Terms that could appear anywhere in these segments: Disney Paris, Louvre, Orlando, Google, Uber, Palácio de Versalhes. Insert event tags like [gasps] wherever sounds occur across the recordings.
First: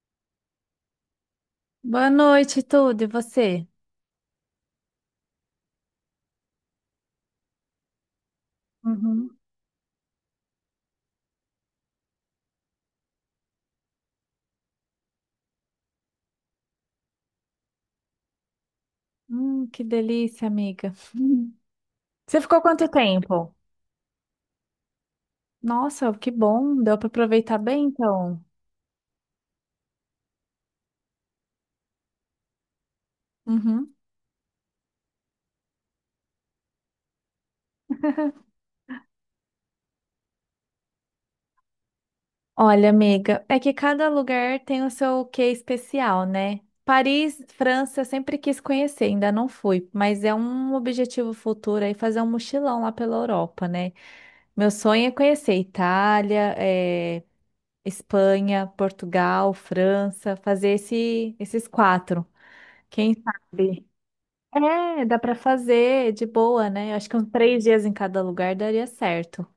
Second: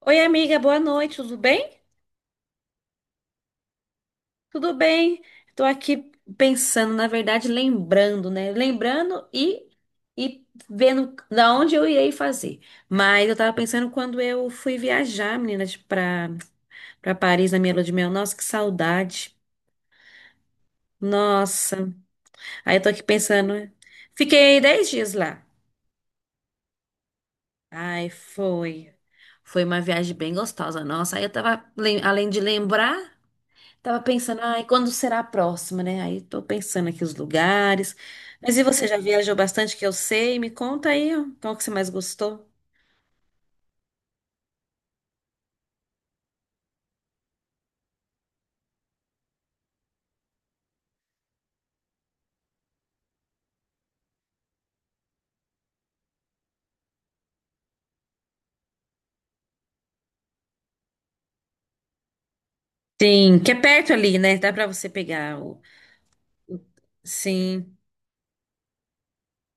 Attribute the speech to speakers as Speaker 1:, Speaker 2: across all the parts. Speaker 1: Oi, amiga, boa noite, tudo bem?
Speaker 2: Boa noite, tudo. E você?
Speaker 1: Tudo bem. Tô aqui pensando, na verdade, lembrando, né? Lembrando
Speaker 2: Uhum.
Speaker 1: e vendo da onde eu irei fazer. Mas eu tava pensando quando eu fui viajar, meninas, pra Paris na minha lua de mel. Nossa, que saudade.
Speaker 2: Que delícia, amiga. Hum.
Speaker 1: Nossa.
Speaker 2: Você ficou
Speaker 1: Aí eu
Speaker 2: quanto
Speaker 1: tô aqui
Speaker 2: tempo?
Speaker 1: pensando, né? Fiquei 10 dias lá.
Speaker 2: Nossa, que bom. Deu para aproveitar bem,
Speaker 1: Ai,
Speaker 2: então.
Speaker 1: foi. Foi uma viagem bem gostosa. Nossa, aí eu tava, além de lembrar.
Speaker 2: Uhum.
Speaker 1: Tava pensando, ai, quando será a próxima, né? Aí tô pensando aqui os lugares. Mas e você já viajou bastante que eu sei? Me conta aí, ó, qual que você mais gostou?
Speaker 2: Olha, amiga, é que cada lugar tem o seu quê especial, né? Paris, França, eu sempre quis conhecer, ainda não fui, mas é um objetivo futuro aí fazer um mochilão lá pela Europa, né? Meu sonho é conhecer Itália, Espanha, Portugal, França, fazer esses quatro. Quem
Speaker 1: Sim, que é
Speaker 2: sabe?
Speaker 1: perto ali, né? Dá pra você
Speaker 2: É, dá pra
Speaker 1: pegar o...
Speaker 2: fazer de
Speaker 1: o-
Speaker 2: boa, né? Eu acho que uns três
Speaker 1: Sim.
Speaker 2: dias em cada lugar daria certo.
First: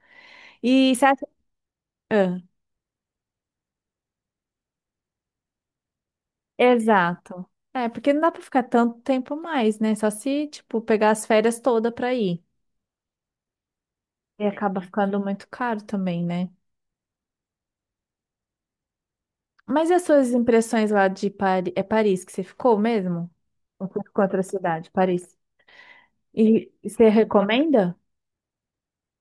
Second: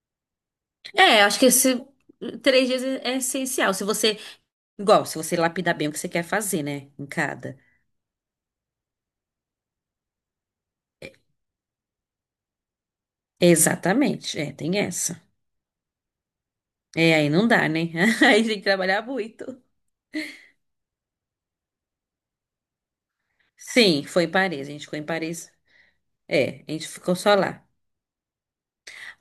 Speaker 2: E você
Speaker 1: É,
Speaker 2: acha...
Speaker 1: acho que esse
Speaker 2: Ah,
Speaker 1: 3 dias é essencial. Se você, igual, se você lapidar bem o que você quer fazer, né? Em
Speaker 2: exato.
Speaker 1: cada.
Speaker 2: É, porque não dá pra ficar tanto tempo mais, né? Só se, tipo, pegar as férias toda pra ir.
Speaker 1: Exatamente.
Speaker 2: E
Speaker 1: É, tem
Speaker 2: acaba ficando
Speaker 1: essa.
Speaker 2: muito caro também, né?
Speaker 1: É, aí não dá, né? [laughs] Aí tem que trabalhar muito.
Speaker 2: Mas e as suas impressões lá de Paris? É Paris que você ficou mesmo? Ou você
Speaker 1: Sim,
Speaker 2: ficou
Speaker 1: foi
Speaker 2: em
Speaker 1: em
Speaker 2: outra
Speaker 1: Paris. A gente
Speaker 2: cidade,
Speaker 1: ficou em
Speaker 2: Paris?
Speaker 1: Paris. É,
Speaker 2: E
Speaker 1: a gente
Speaker 2: e você
Speaker 1: ficou só lá.
Speaker 2: recomenda?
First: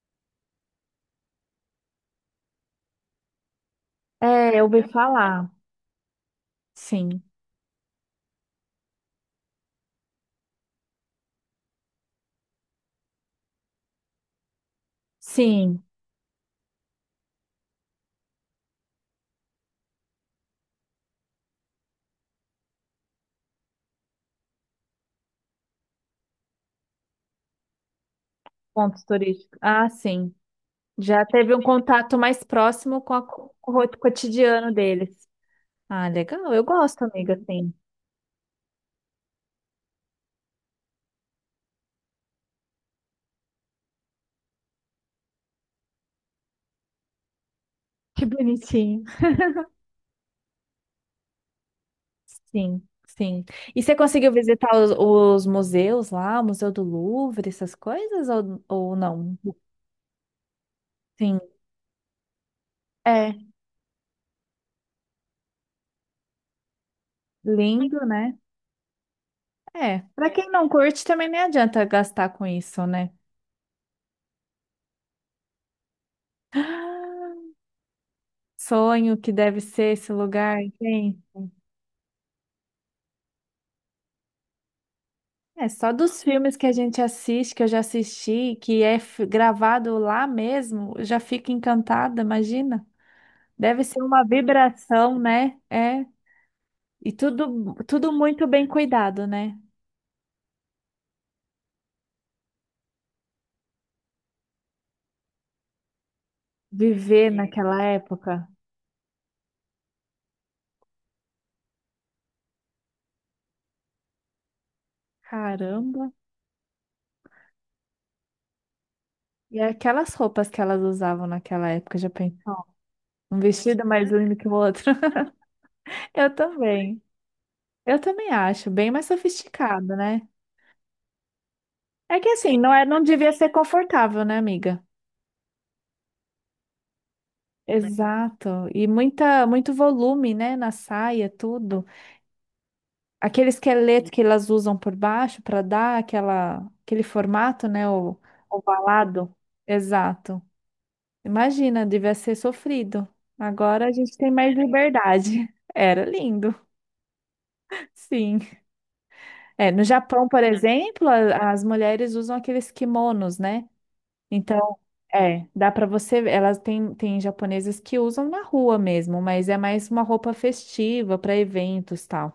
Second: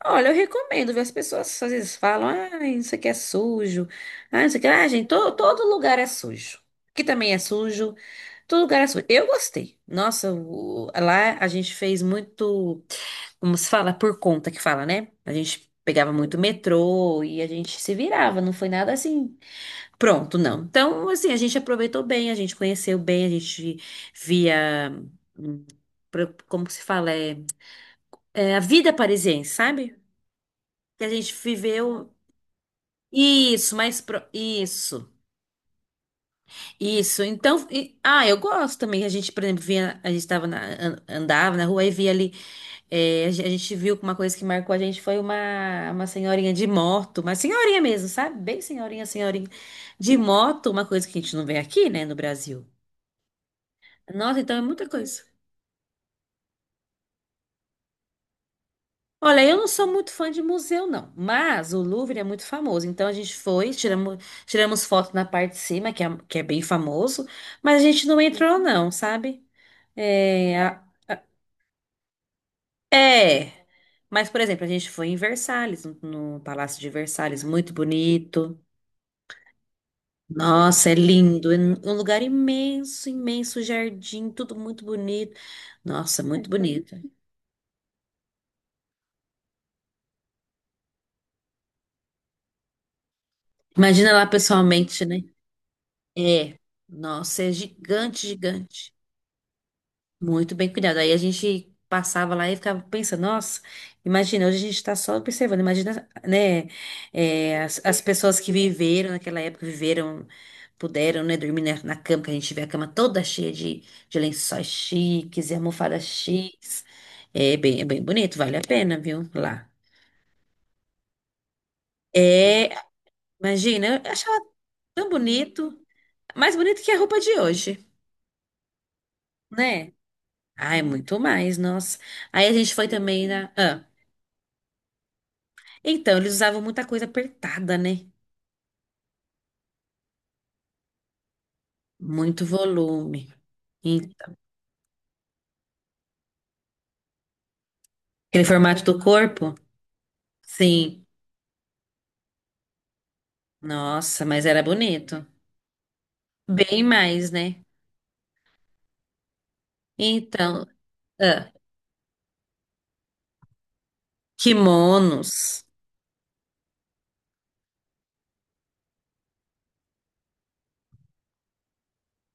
Speaker 1: Olha, eu recomendo, viu? As pessoas às vezes falam, ah, isso aqui é sujo, ah,
Speaker 2: É,
Speaker 1: isso
Speaker 2: eu
Speaker 1: aqui,
Speaker 2: ouvi
Speaker 1: ah, gente,
Speaker 2: falar.
Speaker 1: todo lugar é sujo. Aqui
Speaker 2: Sim.
Speaker 1: também é sujo, todo lugar é sujo. Eu gostei. Nossa, lá a gente fez muito, como se fala, por conta que fala, né? A gente
Speaker 2: Sim.
Speaker 1: pegava muito metrô e a gente se virava, não foi nada assim, pronto, não. Então, assim, a gente aproveitou bem, a gente conheceu bem, a gente via, hum, como que se fala, é, é a vida
Speaker 2: Pontos
Speaker 1: parisiense,
Speaker 2: turísticos. Ah,
Speaker 1: sabe?
Speaker 2: sim.
Speaker 1: Que a
Speaker 2: Já
Speaker 1: gente
Speaker 2: teve um
Speaker 1: viveu.
Speaker 2: contato mais próximo com, com o
Speaker 1: Isso,
Speaker 2: roto cotidiano
Speaker 1: isso,
Speaker 2: deles. Ah, legal. Eu gosto,
Speaker 1: isso.
Speaker 2: amiga,
Speaker 1: Então,
Speaker 2: sim.
Speaker 1: ah, eu gosto também. A gente, por exemplo, via, a gente tava na, andava na rua e via ali. É, a gente viu que uma coisa que marcou a gente foi uma senhorinha de moto, uma senhorinha mesmo,
Speaker 2: Que
Speaker 1: sabe? Bem
Speaker 2: bonitinho.
Speaker 1: senhorinha, senhorinha de moto, uma coisa que a gente não vê aqui, né, no Brasil.
Speaker 2: Sim, sim. E você conseguiu
Speaker 1: Nossa, então é
Speaker 2: visitar
Speaker 1: muita coisa.
Speaker 2: os museus lá, o Museu do Louvre, essas coisas, ou não?
Speaker 1: Olha, eu não sou muito fã de museu, não,
Speaker 2: Sim.
Speaker 1: mas o Louvre é muito famoso. Então a
Speaker 2: É,
Speaker 1: gente foi, tiramos foto na parte de cima, que é bem famoso, mas a
Speaker 2: lindo,
Speaker 1: gente não
Speaker 2: né?
Speaker 1: entrou, não, sabe?
Speaker 2: É. Pra quem
Speaker 1: É,
Speaker 2: não curte, também nem adianta gastar com isso, né?
Speaker 1: é. Mas, por exemplo, a gente foi em Versalhes, no Palácio de
Speaker 2: [gasps]
Speaker 1: Versalhes, muito bonito.
Speaker 2: Sonho que deve ser esse lugar,
Speaker 1: Nossa, é
Speaker 2: hein?
Speaker 1: lindo, é um lugar imenso, imenso jardim, tudo muito bonito.
Speaker 2: É só dos
Speaker 1: Nossa, muito
Speaker 2: filmes que a
Speaker 1: bonito.
Speaker 2: gente assiste, que eu já assisti, que é gravado lá mesmo, eu já fico encantada, imagina.
Speaker 1: [laughs]
Speaker 2: Deve ser
Speaker 1: Imagina
Speaker 2: uma
Speaker 1: lá pessoalmente,
Speaker 2: vibração,
Speaker 1: né?
Speaker 2: né? É.
Speaker 1: É,
Speaker 2: E
Speaker 1: nossa, é
Speaker 2: tudo, tudo
Speaker 1: gigante,
Speaker 2: muito bem
Speaker 1: gigante.
Speaker 2: cuidado, né?
Speaker 1: Muito bem cuidado. Aí a gente passava lá e ficava pensando, nossa, imagina, hoje a gente está só observando, imagina, né,
Speaker 2: Viver
Speaker 1: é, as,
Speaker 2: naquela
Speaker 1: as pessoas
Speaker 2: época.
Speaker 1: que viveram naquela época, viveram, puderam, né, dormir na cama, que a gente vê a cama toda cheia de lençóis chiques e almofadas
Speaker 2: Caramba.
Speaker 1: chiques. É bem bonito, vale a pena, viu?
Speaker 2: E
Speaker 1: Lá.
Speaker 2: aquelas roupas que elas usavam naquela época, já pensou?
Speaker 1: É,
Speaker 2: Um vestido
Speaker 1: imagina,
Speaker 2: mais
Speaker 1: eu
Speaker 2: lindo
Speaker 1: achava
Speaker 2: que o outro.
Speaker 1: tão
Speaker 2: [laughs]
Speaker 1: bonito,
Speaker 2: Eu
Speaker 1: mais bonito que a
Speaker 2: também.
Speaker 1: roupa de hoje,
Speaker 2: Eu também acho, bem mais sofisticado,
Speaker 1: né?
Speaker 2: né?
Speaker 1: Ai, muito mais, nossa.
Speaker 2: É que
Speaker 1: Aí a
Speaker 2: assim, não
Speaker 1: gente
Speaker 2: é,
Speaker 1: foi
Speaker 2: não
Speaker 1: também
Speaker 2: devia ser
Speaker 1: na. Ah.
Speaker 2: confortável, né, amiga?
Speaker 1: Então, eles usavam muita coisa apertada, né?
Speaker 2: Exato. E muita, muito volume, né, na saia, tudo.
Speaker 1: Muito volume.
Speaker 2: Aquele esqueleto que
Speaker 1: Então,
Speaker 2: elas usam por baixo para dar aquela, aquele formato, né, o
Speaker 1: aquele formato do
Speaker 2: ovalado.
Speaker 1: corpo?
Speaker 2: Exato.
Speaker 1: Sim.
Speaker 2: Imagina, devia ser sofrido. Agora a gente
Speaker 1: Nossa,
Speaker 2: tem
Speaker 1: mas
Speaker 2: mais
Speaker 1: era bonito.
Speaker 2: liberdade. [laughs] Era lindo,
Speaker 1: Bem mais, né?
Speaker 2: sim. É, no Japão, por
Speaker 1: Então,
Speaker 2: exemplo,
Speaker 1: ah,
Speaker 2: as mulheres usam aqueles kimonos, né? Então
Speaker 1: kimonos.
Speaker 2: é, dá pra você elas têm japonesas que usam na rua mesmo, mas é mais uma roupa festiva para eventos tal.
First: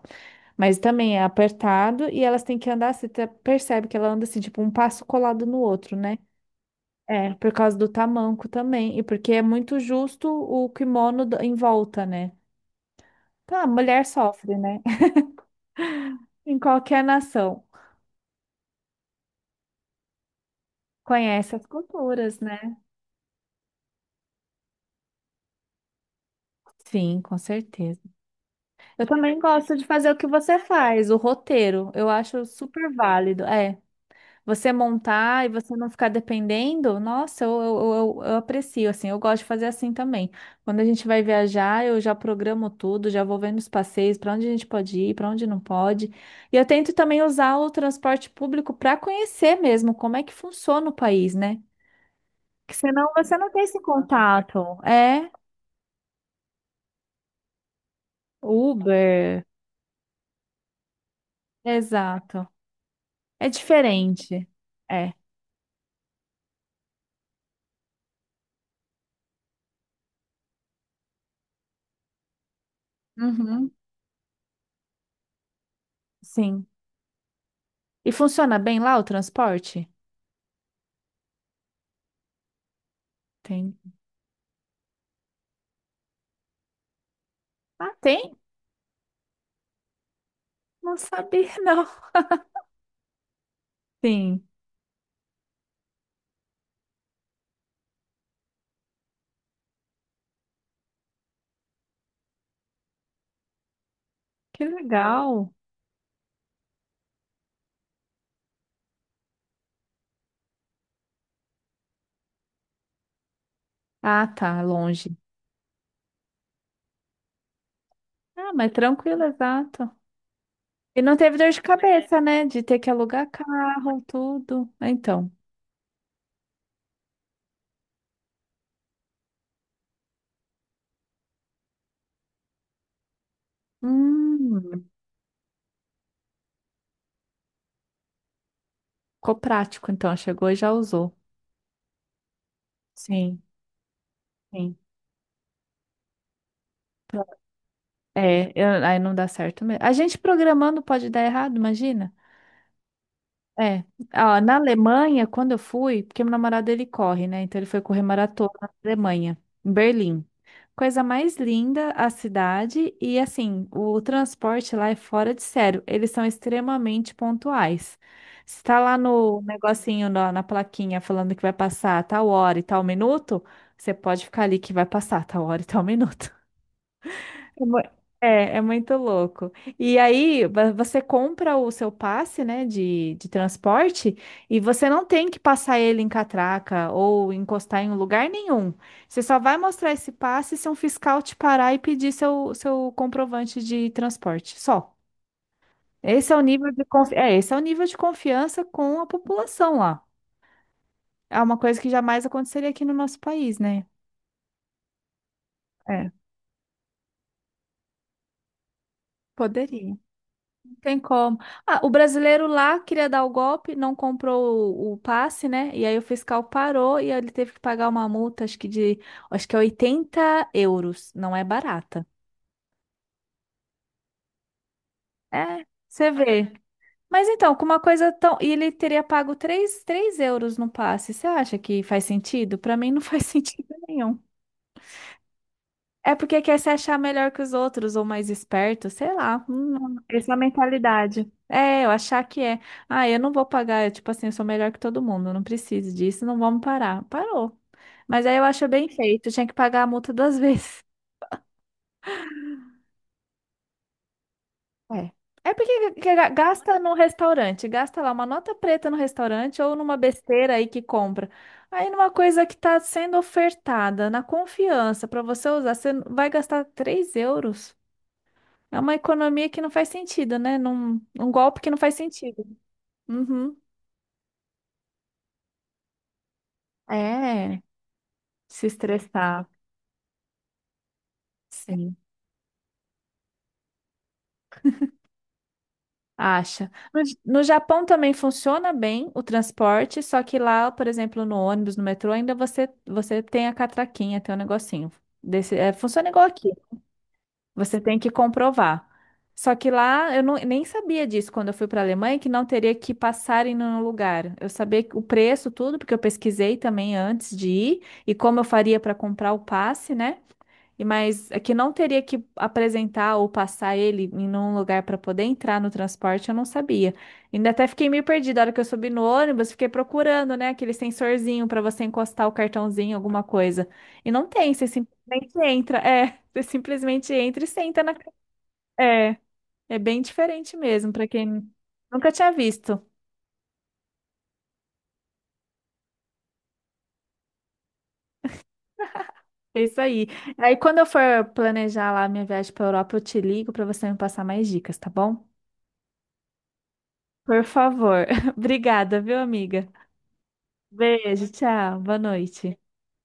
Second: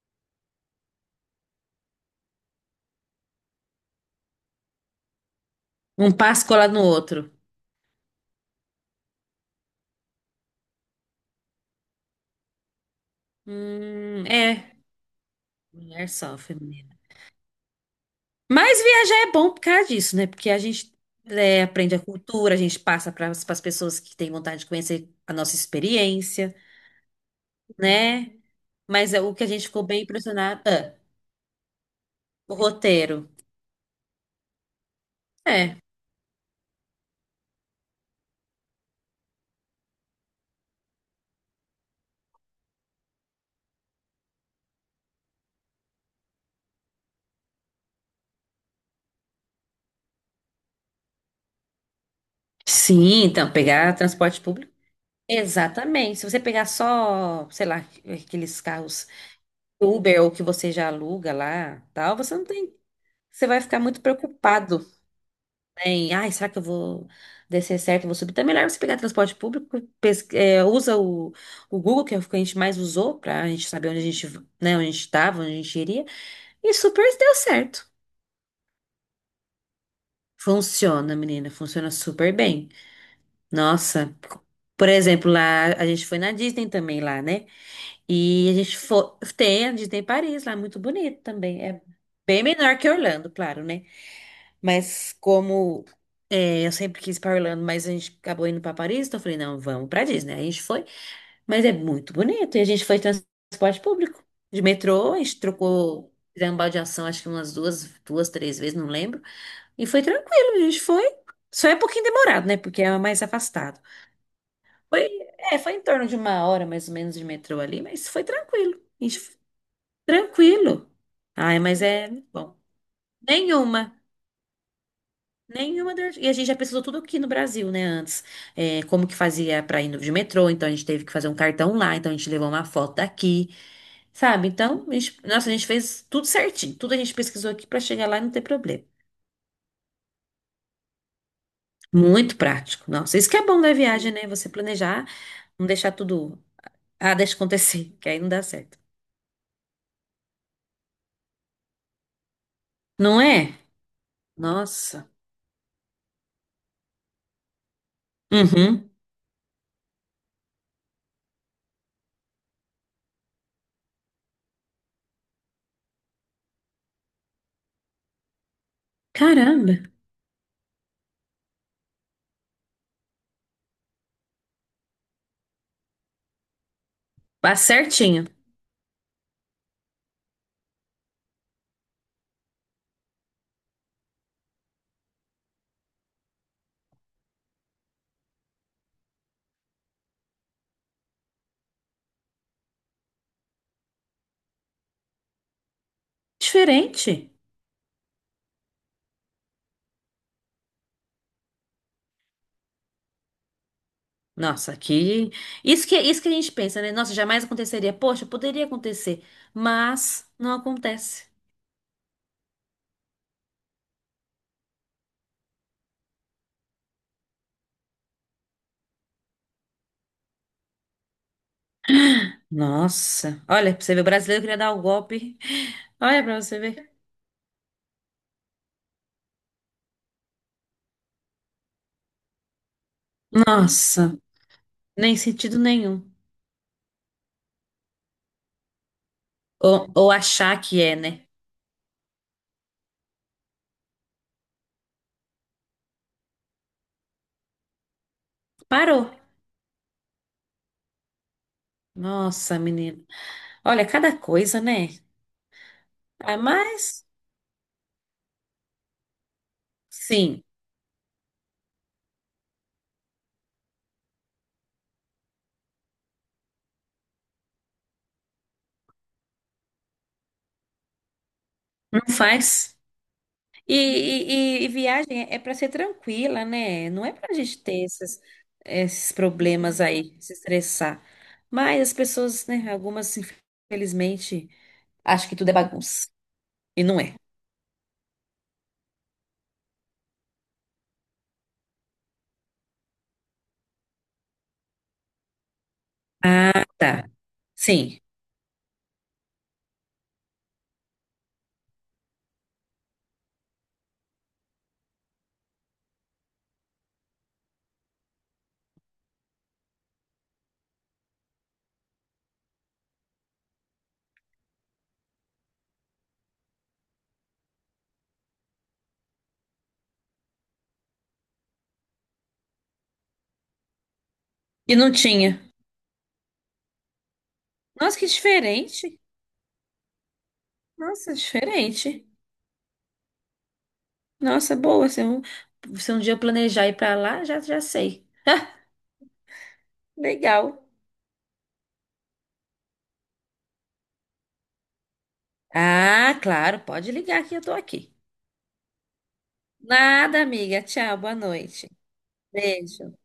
Speaker 2: Mas também é apertado e elas têm que andar, você percebe que ela anda assim, tipo um passo colado no outro,
Speaker 1: Um
Speaker 2: né?
Speaker 1: passo colado no outro.
Speaker 2: É, por causa do tamanco também e porque é muito justo o kimono em volta, né? Tá, a mulher sofre,
Speaker 1: É.
Speaker 2: né? [laughs]
Speaker 1: Mulher só,
Speaker 2: Em
Speaker 1: feminina.
Speaker 2: qualquer nação.
Speaker 1: Mas viajar é bom por causa disso, né? Porque a gente
Speaker 2: Conhece
Speaker 1: é,
Speaker 2: as
Speaker 1: aprende a
Speaker 2: culturas,
Speaker 1: cultura, a
Speaker 2: né?
Speaker 1: gente passa para as pessoas que têm vontade de conhecer a nossa experiência,
Speaker 2: Sim, com certeza.
Speaker 1: né?
Speaker 2: Eu
Speaker 1: Mas é o
Speaker 2: também
Speaker 1: que a gente
Speaker 2: gosto
Speaker 1: ficou
Speaker 2: de
Speaker 1: bem
Speaker 2: fazer o que você
Speaker 1: impressionado. Ah.
Speaker 2: faz, o roteiro. Eu acho
Speaker 1: O
Speaker 2: super
Speaker 1: roteiro.
Speaker 2: válido. É. Você montar e você
Speaker 1: É.
Speaker 2: não ficar dependendo, nossa, eu aprecio, assim, eu gosto de fazer assim também. Quando a gente vai viajar, eu já programo tudo, já vou vendo os passeios, para onde a gente pode ir, para onde não pode. E eu tento também usar o transporte público para conhecer mesmo como é que funciona o país, né? Porque senão
Speaker 1: Sim,
Speaker 2: você não
Speaker 1: então,
Speaker 2: tem esse
Speaker 1: pegar transporte público.
Speaker 2: contato. É,
Speaker 1: Exatamente. Se você pegar só, sei lá, aqueles carros
Speaker 2: Uber.
Speaker 1: Uber ou que você já aluga lá, tal, você não
Speaker 2: Exato.
Speaker 1: tem. Você
Speaker 2: É
Speaker 1: vai ficar muito
Speaker 2: diferente.
Speaker 1: preocupado,
Speaker 2: É.
Speaker 1: né, em, ai, será que eu vou descer certo, eu vou subir? Então é melhor você pegar transporte público, é, usa o, Google, que é o que a gente mais usou, pra gente
Speaker 2: Uhum.
Speaker 1: saber onde a gente, né, onde a gente tava, onde a gente iria,
Speaker 2: Sim.
Speaker 1: e super deu certo.
Speaker 2: E funciona bem lá o transporte?
Speaker 1: Funciona, menina, funciona super bem.
Speaker 2: Tem.
Speaker 1: Nossa, por exemplo, lá a gente foi na Disney também lá, né?
Speaker 2: Ah, tem?
Speaker 1: E a gente foi, tem a Disney Paris lá, muito
Speaker 2: Não
Speaker 1: bonito
Speaker 2: sabia,
Speaker 1: também.
Speaker 2: [laughs]
Speaker 1: É
Speaker 2: não.
Speaker 1: bem menor que Orlando, claro, né?
Speaker 2: Sim,
Speaker 1: Mas como é, eu sempre quis ir para Orlando, mas a gente acabou indo para Paris, então eu falei, não, vamos para Disney. Aí a gente foi, mas é muito bonito. E a gente foi em transporte público, de
Speaker 2: que
Speaker 1: metrô, a gente
Speaker 2: legal.
Speaker 1: trocou, fizemos baldeação, acho que umas duas, três vezes, não lembro. E foi tranquilo, a gente foi. Só é um pouquinho demorado, né? Porque é mais afastado.
Speaker 2: Ah, tá,
Speaker 1: Foi,
Speaker 2: longe.
Speaker 1: é, foi em torno de 1 hora mais ou menos de metrô ali, mas foi
Speaker 2: Ah, mas
Speaker 1: tranquilo.
Speaker 2: tranquilo,
Speaker 1: Ixi,
Speaker 2: exato.
Speaker 1: tranquilo.
Speaker 2: E não teve dor
Speaker 1: Ai,
Speaker 2: de
Speaker 1: mas é
Speaker 2: cabeça, né?
Speaker 1: bom.
Speaker 2: De ter que alugar
Speaker 1: Nenhuma.
Speaker 2: carro, tudo. Ah, então,
Speaker 1: Nenhuma dor. E a gente já pesquisou tudo aqui no Brasil, né? Antes, é, como que fazia pra ir de metrô, então a gente teve que fazer um cartão lá, então a gente levou uma foto daqui, sabe? Então,
Speaker 2: hum,
Speaker 1: a gente, nossa, a gente fez tudo certinho. Tudo a gente pesquisou aqui pra chegar lá e não ter problema.
Speaker 2: ficou prático, então. Chegou e já usou.
Speaker 1: Muito prático. Nossa, isso que
Speaker 2: Sim,
Speaker 1: é bom da viagem, né? Você
Speaker 2: sim.
Speaker 1: planejar, não deixar tudo. Ah, deixa acontecer, [laughs] que aí não dá
Speaker 2: É,
Speaker 1: certo.
Speaker 2: aí não dá certo mesmo. A gente programando pode dar errado, imagina?
Speaker 1: Não é?
Speaker 2: É, ó, na
Speaker 1: Nossa.
Speaker 2: Alemanha, quando eu fui, porque meu namorado ele corre, né? Então ele foi correr maratona na
Speaker 1: Uhum.
Speaker 2: Alemanha, em Berlim. Coisa mais linda a cidade e assim, o transporte lá é fora de sério. Eles são extremamente pontuais. Se tá lá no
Speaker 1: Caramba.
Speaker 2: negocinho, na plaquinha, falando que vai passar tal hora e tal minuto, você pode ficar ali que vai passar tal hora e tal minuto.
Speaker 1: Tá
Speaker 2: É, mu-
Speaker 1: certinho.
Speaker 2: é muito louco. E aí, você compra o seu passe, né, de transporte e você não tem que passar ele em catraca ou encostar em um lugar nenhum. Você só vai mostrar esse passe se um fiscal te parar e pedir seu comprovante de transporte. Só. Esse é o nível de confi-
Speaker 1: Diferente.
Speaker 2: É, esse é o nível de confiança com a população lá. É uma coisa que jamais aconteceria aqui no nosso país, né?
Speaker 1: Nossa, aqui.
Speaker 2: É,
Speaker 1: Isso que a gente pensa, né? Nossa, jamais aconteceria. Poxa, poderia acontecer,
Speaker 2: poderia.
Speaker 1: mas não
Speaker 2: Tem
Speaker 1: acontece.
Speaker 2: como. Ah, o brasileiro lá queria dar o golpe, não comprou o passe, né? E aí o fiscal parou e aí ele teve que pagar uma multa, acho que de, acho que é 80 euros. Não é barata.
Speaker 1: Nossa. Olha, pra você ver, o brasileiro queria dar o golpe.
Speaker 2: É, você
Speaker 1: Olha pra
Speaker 2: vê.
Speaker 1: você ver.
Speaker 2: Mas então, com uma coisa tão. E ele teria pago 3 euros no passe. Você acha que faz sentido? Para mim não faz [laughs] sentido
Speaker 1: Nossa,
Speaker 2: nenhum.
Speaker 1: nem sentido nenhum.
Speaker 2: É porque quer se achar melhor que os outros ou mais esperto, sei lá.
Speaker 1: Ou
Speaker 2: Essa
Speaker 1: achar que é, né?
Speaker 2: mentalidade. É, eu achar que é. Ah, eu não vou pagar, eu, tipo assim, eu sou melhor que todo mundo, eu não preciso disso, não vamos parar. Parou. Mas aí eu acho bem
Speaker 1: Parou.
Speaker 2: feito, tinha que pagar a multa duas [laughs] vezes.
Speaker 1: Nossa, menina. Olha, cada coisa, né?
Speaker 2: É. É porque
Speaker 1: Ah,
Speaker 2: gasta no
Speaker 1: mas,
Speaker 2: restaurante, gasta lá uma nota preta no restaurante ou numa
Speaker 1: sim,
Speaker 2: besteira aí que compra. Aí numa coisa que está sendo ofertada, na confiança, para você usar, você vai gastar 3 euros. É uma economia que não faz sentido, né? Um golpe que não faz
Speaker 1: não
Speaker 2: sentido.
Speaker 1: faz.
Speaker 2: Uhum.
Speaker 1: E viagem é para ser tranquila, né? Não é para a gente
Speaker 2: É,
Speaker 1: ter esses,
Speaker 2: se
Speaker 1: esses
Speaker 2: estressar,
Speaker 1: problemas aí, se estressar. Mas as
Speaker 2: sim,
Speaker 1: pessoas, né? Algumas, infelizmente, acham que tudo é bagunça.
Speaker 2: acha.
Speaker 1: E não é.
Speaker 2: No Japão também funciona bem o transporte, só que lá, por exemplo, no ônibus, no metrô, ainda você tem a catraquinha, tem um negocinho. Desse, é, funciona igual aqui.
Speaker 1: Ah, tá.
Speaker 2: Você tem
Speaker 1: Sim.
Speaker 2: que comprovar. Só que lá eu nem sabia disso quando eu fui para a Alemanha, que não teria que passar em nenhum lugar. Eu sabia o preço, tudo, porque eu pesquisei também antes de ir e como eu faria para comprar o passe, né? E mas é que não teria que apresentar ou passar ele em um lugar para poder entrar no transporte, eu não sabia. Ainda até fiquei meio perdida. A hora que eu subi no ônibus, fiquei procurando, né, aquele sensorzinho para você encostar o cartãozinho, alguma coisa. E não tem, você
Speaker 1: E não
Speaker 2: simplesmente
Speaker 1: tinha.
Speaker 2: entra. É, [laughs] você simplesmente entra e senta na.
Speaker 1: Nossa, que diferente.
Speaker 2: É, É bem diferente mesmo, para
Speaker 1: Nossa,
Speaker 2: quem
Speaker 1: diferente.
Speaker 2: nunca tinha visto.
Speaker 1: Nossa, boa. Se um, se um dia eu planejar ir para lá, já, já sei. [laughs]
Speaker 2: É isso aí. Aí
Speaker 1: Legal.
Speaker 2: quando eu for planejar lá a minha viagem para Europa, eu te ligo para você me passar mais dicas, tá bom?
Speaker 1: Ah, claro, pode ligar que eu
Speaker 2: Por
Speaker 1: tô aqui.
Speaker 2: favor. [laughs] Obrigada, viu, amiga?
Speaker 1: Nada, amiga. Tchau, boa
Speaker 2: Beijo,
Speaker 1: noite.
Speaker 2: tchau, boa noite.
Speaker 1: Beijo.